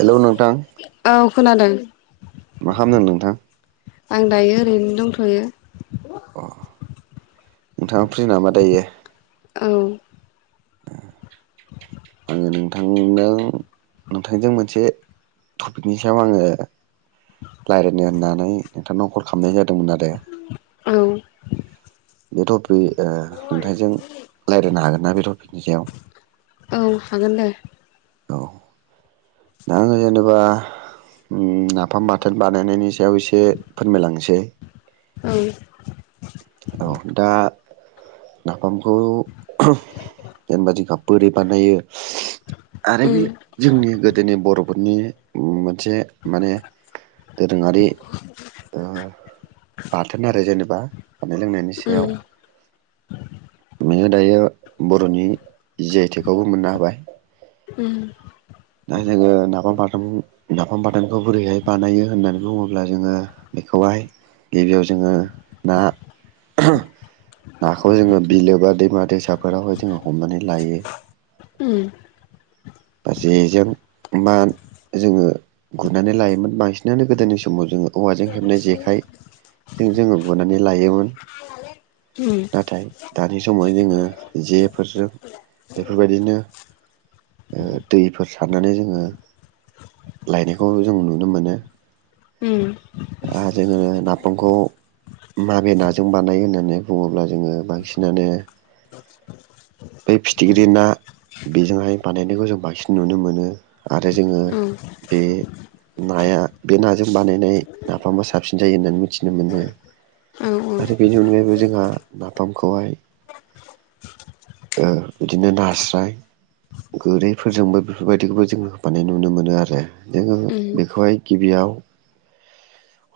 Hello नोंथां। औ खोनादों। मा खालामदों नोंथां? आं दायो ओरैनो दंथ'यो। अ नोंथाङा फ्रि नामा दायो? औ। औ नोंथांनाव नोंथांजों मोनसे टपिकनि सायाव आङो रायज्लायनो होननानै नोंथांनाव कल खालामनाय जादों। जादोंमोन आरो औ बे थपिक बे ओ नोंथांजों रायज्लायनो हागोन ना बे टपिकनि सायाव? औ हागोन दे। औ आङो जेनेबा नाफाम बाथोन बानायनायनि सायाव एसे फोरमायलांनोसै औ औ दा नाफामखौ जेनेबा जों बिगाब बोरै बानायो। आरो उम बे जोंनि गो बर'फोरनि मोन मोनसे माने दोरोङारि ओ बाथोन आरो जेनेबा। बा जानाय लोंनायनि उम सायाव। नोङो दायो बर'नि जि आइ थेखौबो मोननो हाबाय उम दा जोङो नाफाम बाथोन नाफाम बाथोनखौ बोरैहाय बानायो होननानै बुङोब्ला जोङो बेखौ खहाय गिबियाव जोङो ना नाखौ जोङो बिलो बा दैमा दैसाफोरावहाय जोङो हमनानै लायो। उम बा जेजों मा जोङो गुरनानै लायोमोन बांसिनानो गोदोनि समाव जोङो औवाजों हेबनाय जेखाइजों जोङो गुनानै लायोमोन। नाथाय दानि समाव जोङो जेफोरजों बेफोरबायदिनो ओ। दैफोर सारनानै जोङो लायनायखौ जों नुनो मोनो। उम दा जोङो नाफामखौ माबे नाजों बानाय होननानै बुङोब्ला जोङो बांसिनानो बै फिथिख्रि ना बेजोंहाय बानायनायखौ जों बांसिन नुनो मोनो। आरो जोङो बे नाया बे नाजों बानायनाय नाफामा साबसिन जायो होननानै मिथिनो मोनो औ आरो बेनि अनगायैबो जोंहा नाफामखौहाय ओ बिदिनो नास्राय गोरैफोरजोंबो बेफोरबायदिखौबो जों होबानाय नुनो मोनो आरो जोङो उम बेखौहाय गिबियाव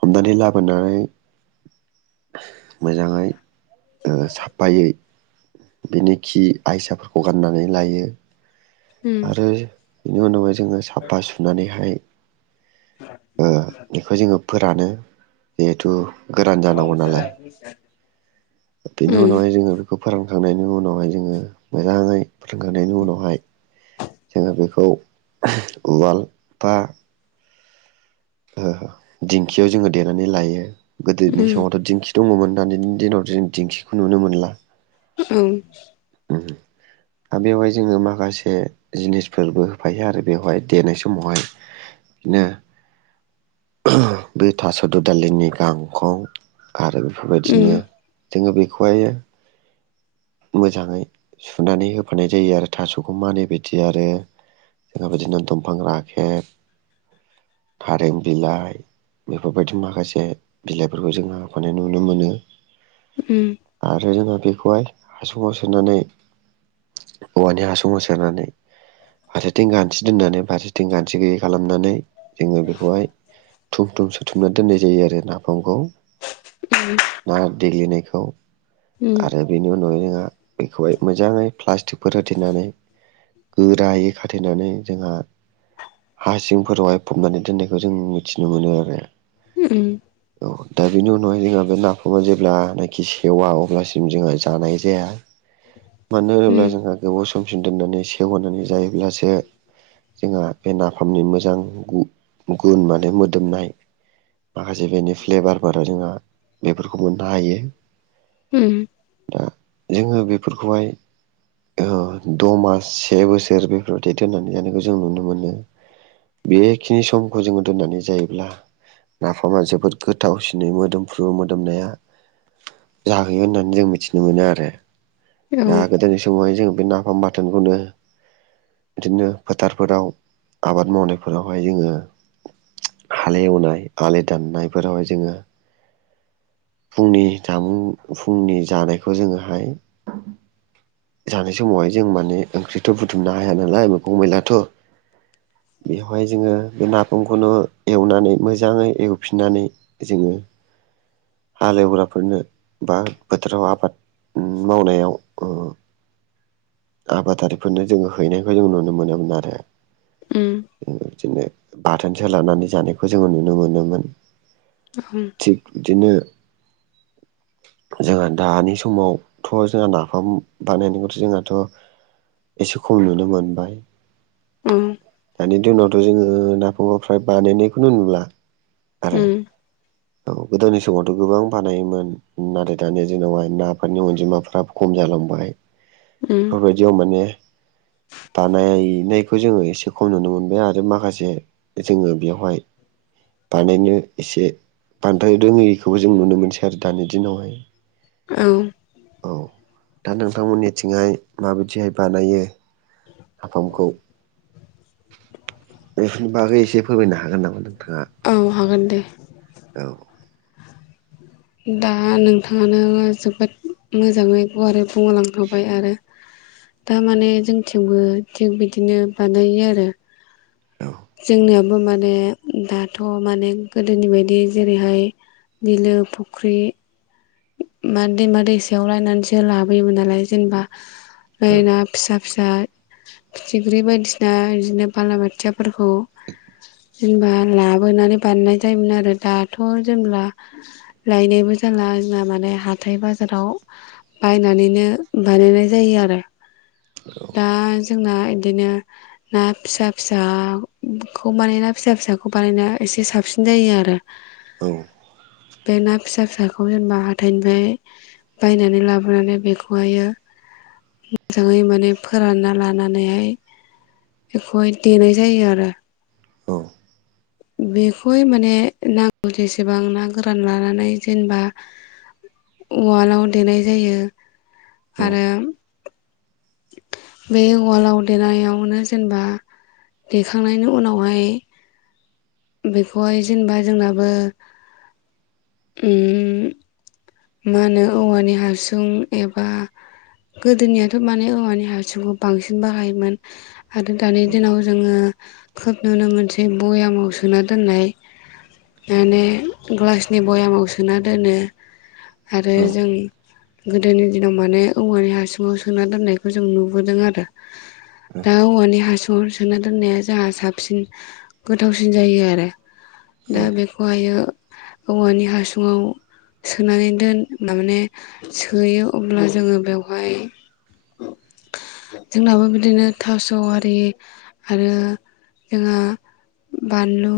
हमनानै लाबोनानै मोजाङै ओ साफायै बेनि खि आयसाफोरखौ गाननानै लायो उम आरो बेनि उनावहाय जोङो साफा सुनानैहाय ओ बेखौ जोङो फोरानो जिहेथु गोरान जानांगौ नालाय उम बेनि उनावहाय जोङो बेखौ फोरोंखांनायनि उनावहाय जोङो मोजाङै फोरोंखांनायनि उनावहाय जोङो बेखौ उवाल बा ओ दिंखियाव जोङो देनानै लायो गोदोनि उम औ उम औ उम औ समावथ' दिंखि दङमोन दानिनि दिनाव जों दिंखिखौ नुनो मोनला ओं [unintelligible] आमिवाय जोङो माखासे जिनिसफोरबो होफायो आरो बेवहाय देनाय समावहाय बिनो बै थास दुदालिनि गांखं आरो बेफोरबायदिनो जोङो बेखौहाय मोजाङै सुनानै होफानाय जायो आरो थास'खौ मानै बायदि आरो जोंहा बिदिनो दंफां राखेब थारें बिलाइ बेफोरबायदि माखासे बिलाइफोरखौ जोङो होफानाय नुनो मोनो उम आरो जोंहा बेखौहाय हासुङाव सोनानै औवानि हासुङाव सोनानै फारसेथिं गान्थि दोननानै फारसेथिं गान्थि गैयि खालामनानै जोङो बेखौहाय थुम थुम सो बुथुमना दोननाय जायो आरो नाफामखौ ना देग्लिनायखौ उम आरो बेनि उनावहाय जोंहा बेखौहाय मोजां ङै प्लास्टिकफोर होथेनानै गोरायै खाथेनानै जोंहा हा सिंफोरावहाय फबनानै दोननायखौ जों मिथिनो मोनो आरो उम औ दा बेनि उनावहाय जोंहा बे नाफामा जेब्लानाखि सेवा अब्लासिम जोंहा जानाय जाया मानो होनोब्ला जोंहा गोबाव सम। ससिन दोननानै सेव होनानै जायोब्लासो। जोंहा बे नाफामनि मोजां गु गुन माने मोदोमनाय। माखासे बेनि फ्लेभारफोराव जोंहा बेफोरखौ मोननो हायो। हम। जोङो बेफोरखौहाय। ओ द'मास से बोसोर बेफोराव थ दोननानै जानायखौ जों नुनो मोनो। बेखिनि समखौ जोङो दोननानै जायोब्ला। नाफामा जोबोद गोथावसिनै मोदोमफ्रु मोदोमनाया। जाहैयो होननानै जों मिथिनो मोनो आरो दा गोदोनि समावहाय जों बे ना। नाम बाथोनखौनो। बिदिनो फोथारफोराव आबाद मावनायफोरावहाय जोङो हालेवनाय आलि दाननायफोरावहाय जोङो फुंनि जामुं फुंनि जानायखौ जोङोहाय जानाय समावहाय जों माने ओंख्रिथ' बुथुमनो हाया नालाय मैगं मैलाथ' [inaudible] बेवहाय जोङो बे नाफामखौनो एवनानै मोजाङै एवफिननानै जोङो हालेवग्रा फोरनो बा बोथोराव आबाद उम मावनायाव ओ आबादारिफोरनो जोङो हैनायखौ जों नुनो मोनोमोन आरो। उम बिदिनो बाथोन सोलानानै जानायखौ जोङो नुनो मोनोमोन थिग बिदिनो [inaudible] जोंहा दानि समावथ' जोंहा नाफाम बानायनायखौथ' जोंहाथ' एसे खम नुनो मोनबाय दानि दिनावथ' जोङो नाफामाक् फ्राय बानायनायखौनो नुला आरो उम औ गोदोनि समावथ' गोबां बानायोमोन नाथाय दानि दिनावहाय नाफोरनि अनजिमाफ्रा खम जालांबाय [unintelligible] बायदियाव माने बानायनायखौ जों एसे खम नुनो मोनबाय आरो माखासे जोङो बेवहाय बानायनो एसे बान्द्राय रोङिखौ जों नुनो मोनसै आरो दानि दिनावहाय। औ औ दा नोंथांमोननिथिंहाय माबायदिहाय बानायो‌? हाफामखौ बेफोरनि बागै एसे फोरमायनो हागोन नामा नों? औ हागोन दे औ दा नोंथाङानो जोबोद मोजाङै गुवार बुंहोलांखाबाय आरो दामाने जों थेवबो थिग बिदिनो बानायो आरो औ जोंना ओ माने दाथ' माने गोदोनि बायदि जेरैहाय बिलो फ ख्रि मा दैमा दैसायाव राननानैसो लाबोयोमोन नालाय जेनेबा औ फ्राय ना फिसा फिसा फिथिख्रि बायदिसिना बिदिनो बालाबाथियाफोरखौ जेनेबा लाबोनानै बानायनाय जायोमोन आरो दाथ' जेनबा लायनायबो जालाज जोंहा माने हाथाय बाजाराव बायनानैनो बानायनाय जायो आरो। दाज जोंना इदिनो ना फिसा फिसाखौ माने ना फिसा फिसाखौ बानायना एस एसे साबसिन जायो आरो। औ बे ना फिसा फिसाखौ जेनबा हाथाइनिफ्राय बायनानै लाबोनानै बेखौहायो [inaudible] मोजाङै माने फोरानना लानानैहाय बेखौहाय देनाय जायो आरो औ बेखौहाय माने नांगौ जेसेबां ना गोरान लानानै जेनेबा उवालआव देनाय जायो आरो बे उवालाव देनायावनो जेनबा देखांनायनि उनावहाय बेखौहाय जेनबा जोंनाबो उम मा होनो औवानि हासुं एबा गोदोनियाथ' माने औवानि हासुंखौ बांसिन बाहायोमोन आरो दानि दिनाव जोङो खोब नुनो मोनसै बयामाव सोना दोननाय माने ग्लासनि बयामाव सोना दोनो आरो जों औ गोदोनि दिनाव माने औवानि हासुङाव सोना दोननायखौ जों नुबोदों आरो। दा औवानि हासुं सोना दोननाया जोंहा साबसिन गोथावसिन जायो आरो। दा बेखौ हायो औवानि हासुङाव सोनानै दोन माने सोयो अब्ला जोङो बेवहाय जोंनाबो बिदिनो थास'आरि आरो जोंहा बानलु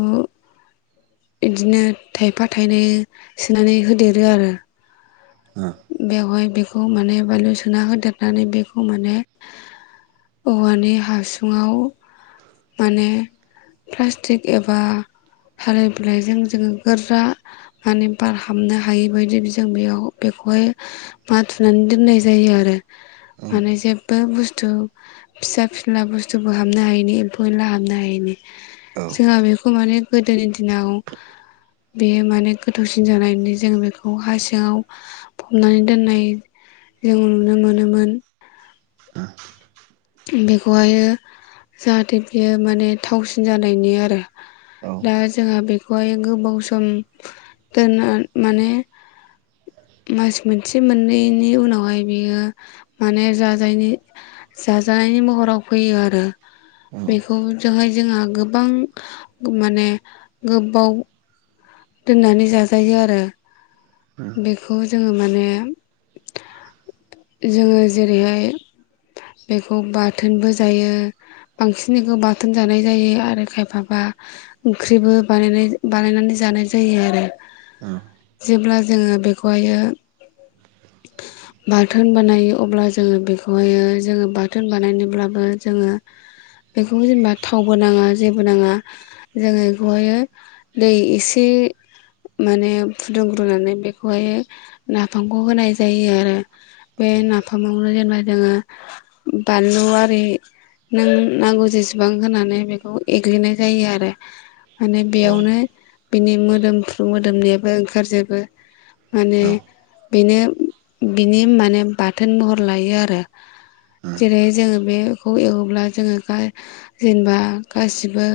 बिदिनो थाइफा थाइनै सोनानै होदेरो आरो। बेवहाय बेखौ माने बानलु सोना होदेरनानै बेखौ माने औवानि हासुङाव माने प्लास्टिक एबा थालिर बिलायजों जोङो गोरा माने बार हाबनो हायि बायदि बिजों बेयाव बेखौ हाय माथुनानै दोननाय जायो आरो। माने जेबो बुस्थु फिसा फिला बुस्थुबो हाबनो हायिनि एम्फौ एनला हाबनो हायिनि। औ जोंहा बेखौ माने गोदोनि दिनाव बेयो माने गोथावसिन जानायनि जों बेखौ हा सिङाव फबनानै दोननाय जों नुनो मोनोमोन। [unintelligible] बेखौ हायो जाहाथे बियो माने थावसिन जानायनि आरो। औ दा जोंहा बेखौ बेखौहाय गोबाव सम दोनना माने [unintelligible] मास मोनसे मोननैनि उनाव हाय बियो माने जाजायनि जाजानायनि महराव फैयो आरो बेखौ जोंहाय जोंहा गोब गोबां माने गोबाव दोननानै जाजायो आरो। औ बेखौ जोङो माने जोङो जेरैहाय बेखौ बाथोनबो जायो बांसिनैखौ बाथोन जानाय जायो आरो खायफाबा ओंख्रिबो बानायनाय बानायनानै जानाय जायो आरो। औ। जेब्ला जोङो बेखौ हायो बाथोन बानायो अब्ला जोङो बेखौहायो जोङो बाथोन बानायनो ब्लाबो जोङो बेखौ जेनेबा थावबो नाङा जेबो नाङा जोङो बेखौहाय दै एसे माने फुदुं ग्रोननानै बेखौहाय नाफामखौ होनाय जायो आरो बे नाफामावनो जेनेबा जोङो बानलु आरि नों नांगौ जेसेबां होनानै बेखौ एग्लिनाय जायो आरो। माने औ बेयावनो बिनि मोदोमफ्रु मोदोम नायाबो ओंखारजोबो। माने औ बेनो बिनि माने बाथोन महर लायो आरो। जेरै जोङो बेखौ एवोब्ला जोङो गा जेनेबा गासिबो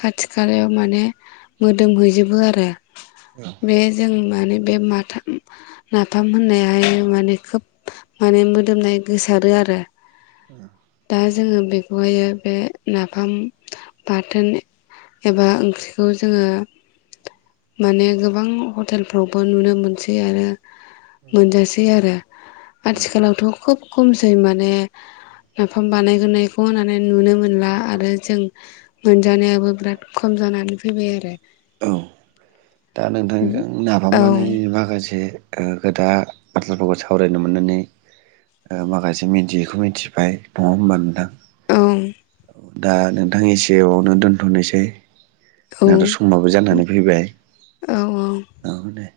खाथि खालायाव माने मोदोमहैजोबो आरो बे जों माने बे माथाम नाफाम होननाया हाय माने खोब माने मोदोमनाय गोसारो आरो। दा [inaudible] जोङो बेखौहायो बे नाफाम बाथोन एबा ओंख्रिखौ जोङो माने गोबां हटेलफ्राव बो नुनो मोनसै आरो मोनजासै आरो आथिखालावथ' खोब खमसै माने नाफाम बानायग्रोनायखौ होननानै नुनो मोनला आरो जों मोनजानायाबो बिराद खम जानानै फैबाय आरो औ दा नोंथांजों नाफाम औ बानायनायनि माखासे ओ खोथा बाथ्राफोरखौ सावरायनो मोननानै ओ माखासे मिथियैखौ मिथिबाय नङा होमबा नोंथां औ दा नोंथां एसेवनो दोनथ'नोसै औ दाथ' समाबो जानानै फैबाय औ दे